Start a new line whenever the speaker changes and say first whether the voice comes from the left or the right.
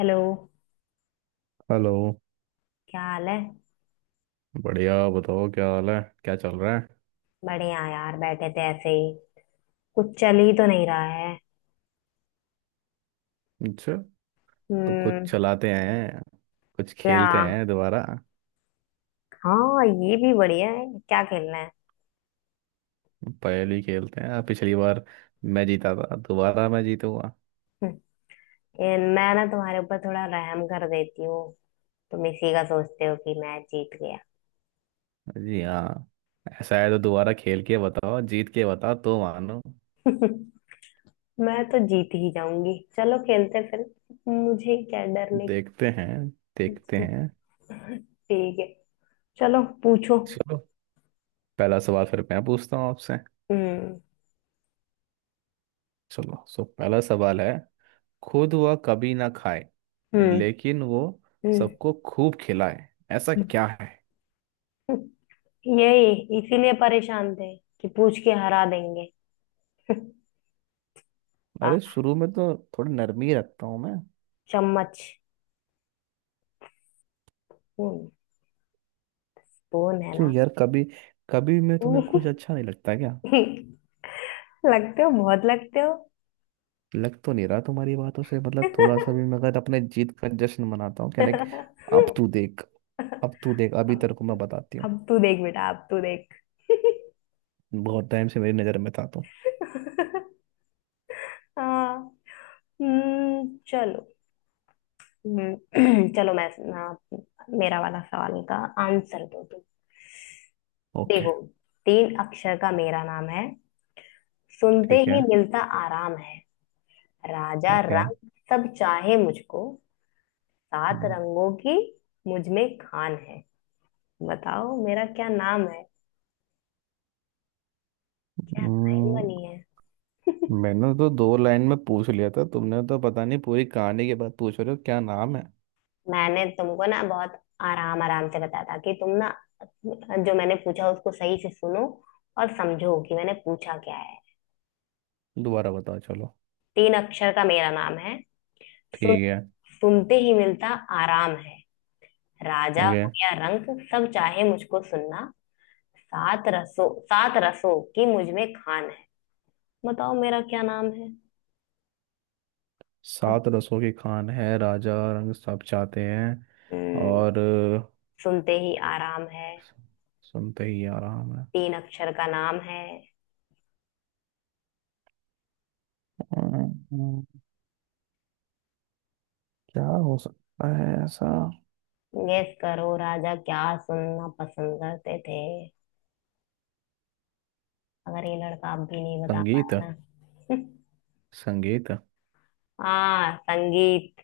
left: Hello.
right: Hello.
left: क्या हाल है?
right: बढ़िया, बताओ क्या हाल है? क्या चल रहा है?
left: बढ़िया यार, बैठे थे ऐसे ही। कुछ चल ही तो नहीं रहा है।
right: अच्छा। तो कुछ
left: हम्म।
right: चलाते हैं, कुछ
left: क्या?
right: खेलते हैं दोबारा।
left: हाँ, ये भी बढ़िया है। क्या खेलना है?
right: पहेली खेलते हैं, पिछली बार मैं जीता था, दोबारा मैं जीतूंगा।
left: हम्म, मैं ना तुम्हारे ऊपर थोड़ा रहम कर देती हूँ। तुम इसी का सोचते हो कि मैं जीत गया।
right: जी हाँ। ऐसा है तो दोबारा खेल के बताओ, जीत के बताओ तो मानो।
left: मैं तो जीत ही जाऊंगी। चलो, खेलते फिर। मुझे क्या डरने की
right: देखते हैं, देखते
left: चीज़।
right: हैं।
left: ठीक है। चलो, पूछो।
right: चलो, पहला सवाल फिर मैं पूछता हूँ आपसे।
left: हम्म।
right: चलो, सो पहला सवाल है। खुद वह कभी ना खाए,
left: हम्म।
right: लेकिन वो सबको खूब खिलाए। ऐसा
left: हम्म।
right: क्या है?
left: यही, इसीलिए परेशान थे कि पूछ के हरा देंगे। आ,
right: अरे शुरू में तो थोड़ी नरमी ही रखता हूँ मैं।
left: चम्मच। हम्म, स्पून है
right: क्यों
left: ना?
right: यार, कभी कभी मैं तुम्हें कुछ अच्छा नहीं लगता क्या?
left: लगते हो, बहुत लगते हो।
right: लग तो नहीं रहा तुम्हारी बातों से। मतलब थोड़ा सा भी मैं अगर अपने जीत का जश्न मनाता हूँ, क्या लाइक। अब तू देख, अब तू देख अभी तेरे को मैं बताती हूँ।
left: अब तू देख बेटा, अब तू देख।
right: बहुत टाइम से मेरी नज़र में था तू।
left: हाँ। चलो। हम्म, चलो, मैं ना, मेरा वाला सवाल का आंसर दो तुम।
right: ओके।
left: देखो, तीन अक्षर का मेरा नाम है, सुनते
right: ठीक है।
left: ही मिलता आराम है, राजा
right: ओके।
left: रंग सब चाहे मुझको, सात
right: हम्म,
left: रंगों की मुझ में खान है, बताओ मेरा क्या नाम है। क्या लाइन बनी है।
right: मैंने तो दो लाइन में पूछ लिया था, तुमने तो पता नहीं पूरी कहानी के बाद पूछ रहे हो क्या नाम है।
left: मैंने तुमको ना बहुत आराम आराम से बताया था कि तुम ना, जो मैंने पूछा उसको सही से सुनो और समझो कि मैंने पूछा क्या है।
right: दोबारा बताओ, चलो।
left: तीन अक्षर का मेरा नाम है, सुन,
right: ठीक है।
left: सुनते ही मिलता आराम है, राजा
right: ओके।
left: हो या रंक, सब चाहे मुझको सुनना, सात रसों की मुझ में खान है, बताओ मेरा क्या नाम है। अब,
right: सात रसों की खान है, राजा रंग सब चाहते हैं।
left: हम्म,
right: और
left: सुनते ही आराम है,
right: सुनते ही आ रहा मैं।
left: तीन अक्षर का नाम है।
right: अम्म, क्या हो सकता है ऐसा?
left: गेस करो, राजा क्या सुनना पसंद करते थे। अगर ये लड़का अब भी नहीं बता
right: संगीत।
left: पाया ना।
right: संगीत।
left: हाँ, संगीत।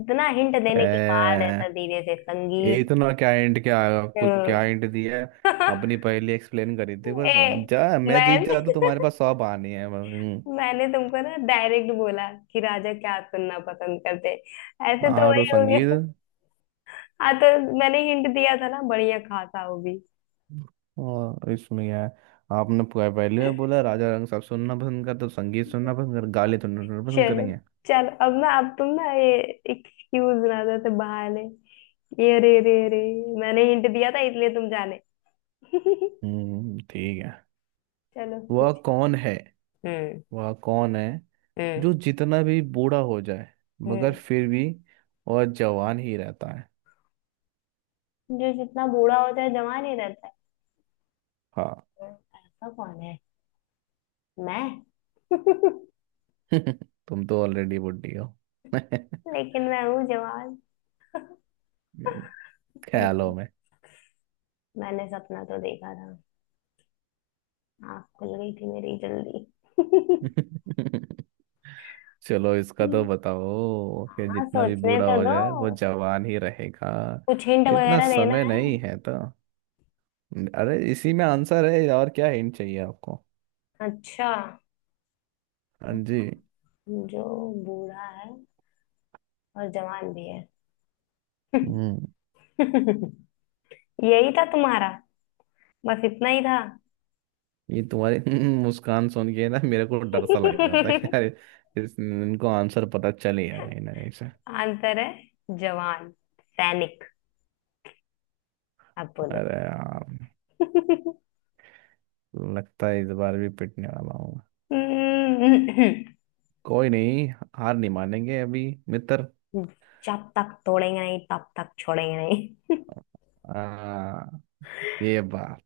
left: इतना हिंट देने के बाद
right: ए,
left: ऐसा धीरे से
right: ये
left: संगीत।
right: इतना क्या हिंट, क्या आएगा? कुछ क्या
left: हम्म।
right: हिंट दिया है? अपनी पहेली एक्सप्लेन करी थी बस।
left: ए,
right: जा, मैं जीत
left: मैंने
right: जाता तो तुम्हारे पास 100 आने हैं। हम्म।
left: मैंने तुमको ना डायरेक्ट बोला कि राजा क्या सुनना पसंद करते। ऐसे तो
right: हाँ
left: वही
right: तो
left: हो गया।
right: संगीत।
left: हाँ तो मैंने हिंट दिया था ना, बढ़िया खासा वो भी।
right: और इसमें क्या है? आपने पहले में बोला राजा रंग साहब सुनना पसंद करते तो संगीत सुनना पसंद कर गाले तो सुनना पसंद
left: चलो,
right: करेंगे।
left: चलो। अब ना, अब तुम ना ये एक्सक्यूज ना दो तो बहाने, ये रे रे रे, मैंने हिंट दिया था इसलिए तुम जाने।
right: हम्म, ठीक है।
left: चलो,
right: वह
left: पूछो।
right: कौन है?
left: हम्म।
right: वह कौन है
left: हम्म।
right: जो जितना भी बूढ़ा हो जाए मगर
left: हम्म।
right: फिर भी और जवान ही रहता है?
left: जो जितना बूढ़ा होता है जवान ही रहता है?
right: हाँ।
left: ऐसा कौन है? मैं।
right: तुम तो ऑलरेडी बुढ़ी हो।
left: लेकिन मैं हूँ जवान।
right: ख्यालों
left: हम्म,
right: में।
left: मैंने सपना तो देखा था, आँख खुल गई थी मेरी जल्दी।
right: चलो, इसका तो बताओ कि
left: हाँ,
right: जितना भी
left: सोचने
right: बूढ़ा
left: तो
right: हो
left: दो।
right: जाए वो जवान ही रहेगा।
left: कुछ हिंट
right: इतना
left: वगैरह देना
right: समय
left: है।
right: नहीं है तो। अरे, इसी में आंसर है, और क्या हिंट चाहिए आपको?
left: अच्छा,
right: हाँ जी।
left: जो बूढ़ा है और जवान भी है।
right: हम्म।
left: यही था तुम्हारा? बस इतना ही था?
right: ये तुम्हारी मुस्कान सुन के ना मेरे को डर सा लग रहा था कि यार इस इनको आंसर पता चल ही गया कहीं ना कहीं से।
left: आंसर है जवान सैनिक। अब बोलो।
right: अरे यार, लगता है इस बार भी पिटने वाला हूँ।
left: हम्म,
right: कोई नहीं, हार नहीं मानेंगे अभी, मित्र।
left: जब तक तोड़ेंगे नहीं तब तक छोड़ेंगे नहीं।
right: आ, ये बात।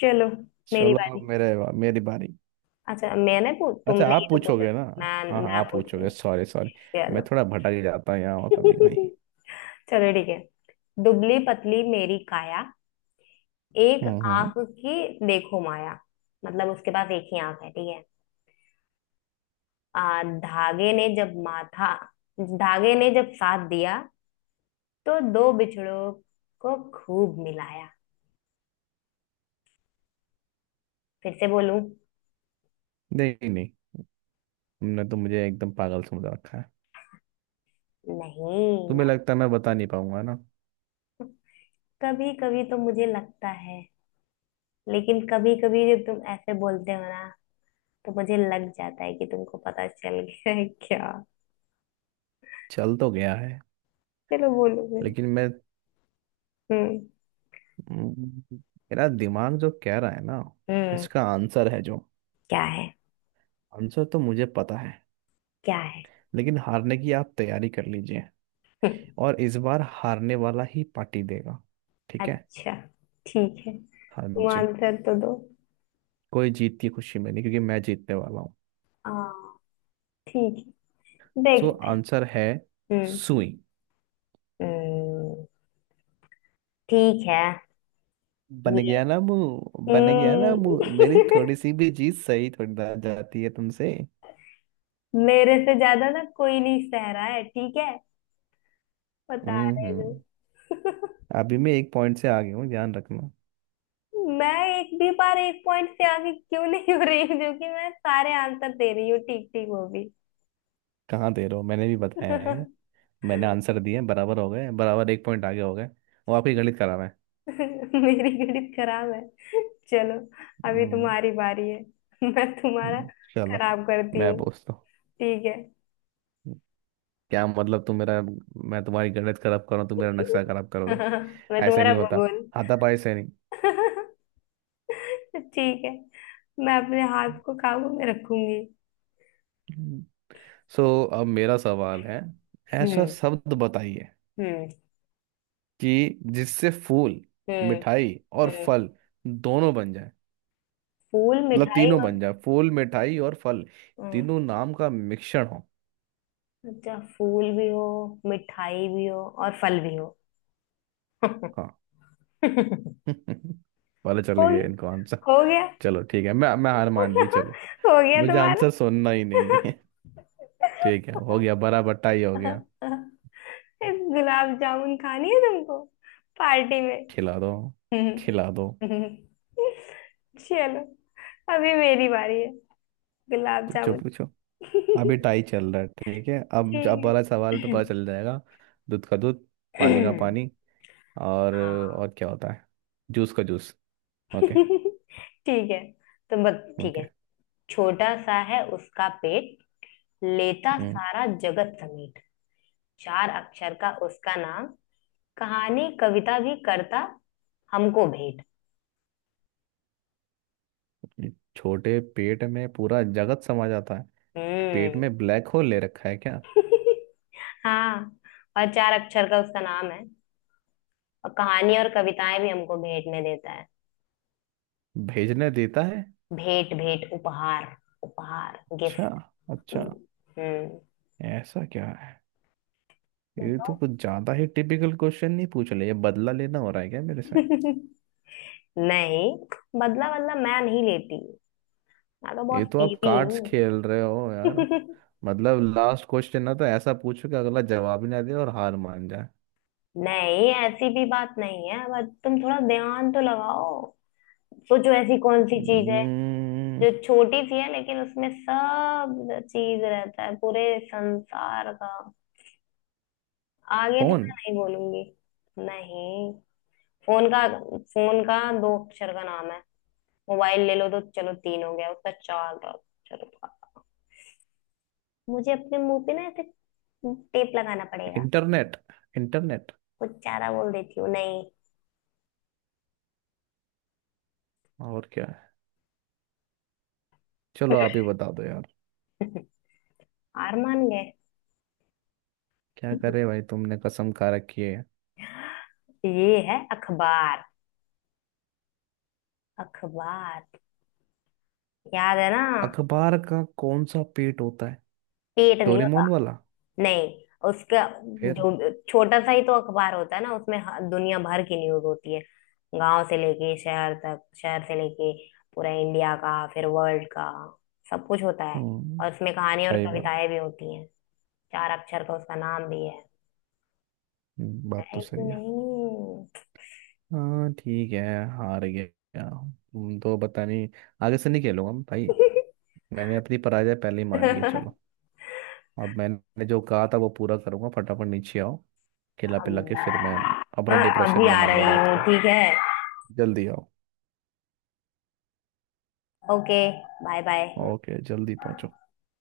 left: चलो, मेरी
right: चलो,
left: बारी।
right: अब मेरे मेरी बारी।
left: अच्छा, मैंने पू
right: अच्छा,
left: तुमने ही
right: आप
left: तो पूछा।
right: पूछोगे ना?
left: मैं
right: हाँ हाँ,
left: मैं
right: आप पूछोगे।
left: पूछूंगी।
right: Sorry sorry. मैं
left: चलो।
right: थोड़ा भटक ही जाता हूँ यहाँ और कभी कभी।
left: चलो ठीक है। दुबली पतली मेरी काया, एक
right: हम्म।
left: आंख की देखो माया। मतलब उसके पास एक ही आंख है, ठीक है। आ, धागे ने जब माथा धागे ने जब साथ दिया, तो दो बिछड़ों को खूब मिलाया। फिर से बोलूं?
right: नहीं नहीं, तुमने तो मुझे एकदम पागल समझ रखा है।
left: नहीं। मैं,
right: तुम्हें लगता है मैं बता नहीं पाऊंगा ना?
left: कभी कभी तो मुझे लगता है, लेकिन कभी कभी जब तुम ऐसे बोलते हो ना, तो मुझे लग जाता है कि तुमको पता चल गया है क्या।
right: चल तो गया है।
left: चलो, बोलो फिर।
right: लेकिन मैं,
left: हम्म।
right: हम्म, मेरा दिमाग जो कह रहा है ना,
left: हम्म।
right: इसका आंसर है जो।
left: क्या है?
right: आंसर तो मुझे पता है,
left: क्या है?
right: लेकिन हारने की आप तैयारी कर लीजिए। और इस बार हारने वाला ही पार्टी देगा। ठीक है?
left: अच्छा, ठीक है।
right: हाँ
left: तुम
right: जी।
left: आंसर तो दो।
right: कोई जीत की खुशी में नहीं, क्योंकि मैं जीतने वाला हूँ।
left: हाँ, ठीक है,
right: तो
left: देखते हैं।
right: आंसर है
left: हम्म।
right: सुई।
left: हम्म। ठीक है।
right: बन
left: ये,
right: गया ना मुंह, बन गया ना मुंह।
left: हम्म,
right: मेरी थोड़ी सी भी चीज सही थोड़ी ना जाती है तुमसे।
left: मेरे से ज्यादा ना कोई नहीं सह रहा है ठीक है। बता
right: हम्म
left: रहे जो,
right: हम्म। अभी मैं 1 पॉइंट से आगे हूँ, ध्यान रखना।
left: मैं एक भी बार एक पॉइंट से आगे क्यों नहीं हो रही, जो कि मैं सारे आंसर दे रही हूँ ठीक ठीक, वो भी।
right: कहाँ दे रहे हो? मैंने भी बताया है। मैंने आंसर दिए, बराबर हो गए बराबर, 1 पॉइंट आगे हो गए। वो आपकी गणित करा है।
left: मेरी गणित खराब है। चलो, अभी
right: हम्म।
left: तुम्हारी बारी है। मैं तुम्हारा
right: हम्म, चलो
left: खराब करती
right: मैं
left: हूँ।
right: पूछता
left: ठीक है।
right: हूँ। क्या मतलब तुम मेरा, मैं तुम्हारी गणित खराब करूँ, तुम मेरा नक्शा खराब करोगे?
left: मैं
right: ऐसे
left: तुम्हारा
right: नहीं होता
left: भगोन।
right: हाथापाई से।
left: ठीक है, मैं अपने हाथ को काबू में रखूंगी।
right: नहीं। सो अब मेरा सवाल है। ऐसा
left: हम्म।
right: शब्द बताइए
left: हम्म।
right: कि जिससे फूल,
left: हम्म।
right: मिठाई और
left: हम्म।
right: फल दोनों बन जाए।
left: फूल
right: मतलब
left: मिठाई
right: तीनों
left: और,
right: बन जाए, फूल मिठाई और फल,
left: हम्म,
right: तीनों नाम का मिश्रण हो।
left: अच्छा, फूल भी हो, मिठाई भी हो और फल भी हो।
right: हाँ।
left: हो
right: पता चल गया
left: गई-
right: इनको आंसर।
left: हो गया।
right: चलो ठीक है, मैं हार मान ली, चलो।
left: हो गया
right: मुझे
left: तुम्हारा।
right: आंसर सुनना ही नहीं है। ठीक है, हो गया, बड़ा बट्टा ही हो गया।
left: गुलाब जामुन खानी है तुमको पार्टी में।
right: खिला दो,
left: हम्म।
right: खिला दो।
left: हम्म। चलो, अभी मेरी बारी है। गुलाब
right: पूछो
left: जामुन।
right: पूछो। अभी
left: ठीक।
right: टाई चल रहा है, ठीक है? अब
left: है
right: वाला सवाल पे पता चल जाएगा। दूध का दूध, पानी का पानी और
left: हाँ,
right: और क्या होता है? जूस का जूस। ओके।
left: ठीक है। तो बस, ठीक
right: ओके।
left: है। छोटा सा है उसका पेट, लेता
right: हम्म,
left: सारा जगत समेट, चार अक्षर का उसका नाम, कहानी कविता भी करता हमको भेंट।
right: छोटे पेट में पूरा जगत समा जाता है। पेट
left: हम्म।
right: में ब्लैक होल ले रखा है क्या?
left: हाँ, और चार अक्षर का उसका नाम है, और कहानी और कविताएं भी हमको भेंट में देता है।
right: भेजने देता है।
left: भेंट, भेंट उपहार, उपहार
right: अच्छा।
left: गिफ्ट।
right: अच्छा।
left: हम्म। हम्म।
right: ऐसा क्या है? ये
left: बताओ।
right: तो कुछ ज्यादा ही टिपिकल क्वेश्चन नहीं पूछ रहे, ये बदला लेना हो रहा है क्या मेरे से?
left: नहीं, बदला बदला मैं नहीं लेती, मैं तो
right: ये
left: बहुत
right: तो आप
left: सीधी
right: कार्ड्स
left: हूँ।
right: खेल रहे हो यार। मतलब लास्ट क्वेश्चन ना, तो ऐसा पूछो कि अगला जवाब ही ना दे और हार मान जाए।
left: नहीं, ऐसी भी बात नहीं है, बट तुम थोड़ा ध्यान तो लगाओ। सोचो, ऐसी कौन सी चीज है
right: हम्म,
left: जो छोटी सी है लेकिन उसमें सब चीज रहता है पूरे संसार का। आगे तो
right: फोन।
left: मैं नहीं बोलूंगी। नहीं। फोन का फोन का दो अक्षर का नाम है, मोबाइल ले लो तो चलो तीन हो गया, उसका चार का अक्षर का। मुझे अपने मुंह पे ना ऐसे टेप लगाना पड़ेगा।
right: इंटरनेट। इंटरनेट।
left: कुछ चारा बोल देती हूँ, नहीं।
right: और क्या है? चलो, आप ही बता दो यार।
left: हार मान गए?
right: क्या करे भाई, तुमने कसम खा रखी है।
left: ये है अखबार। अखबार, याद है ना?
right: अखबार का कौन सा पेट होता है?
left: पेट नहीं होता।
right: डोरेमोन वाला।
left: नहीं, उसका,
right: फिर?
left: जो छोटा सा ही तो अखबार होता है ना, उसमें दुनिया भर की न्यूज होती है। गांव से लेके शहर तक, शहर से लेके पूरा इंडिया का, फिर वर्ल्ड का सब कुछ होता है।
right: हम्म।
left: और उसमें कहानी और
right: सही बात।
left: कविताएं भी होती हैं। चार अक्षर का उसका नाम भी है।
right: बात तो
left: है कि
right: सही है।
left: नहीं?
right: हाँ ठीक है। हार गया हूँ। तुम तो पता नहीं। आगे से नहीं खेलूंगा मैं भाई। मैंने अपनी पराजय पहले ही मान ली, चलो। अब मैंने जो कहा था वो पूरा करूंगा, फटाफट नीचे आओ। खिला
left: अब
right: पिला के फिर मैं अपना
left: मैं
right: डिप्रेशन
left: अभी आ रही
right: मनाऊंगा रात
left: हूँ,
right: को।
left: ठीक है।
right: जल्दी आओ।
left: Okay, bye bye.
right: ओके, जल्दी पहुंचो।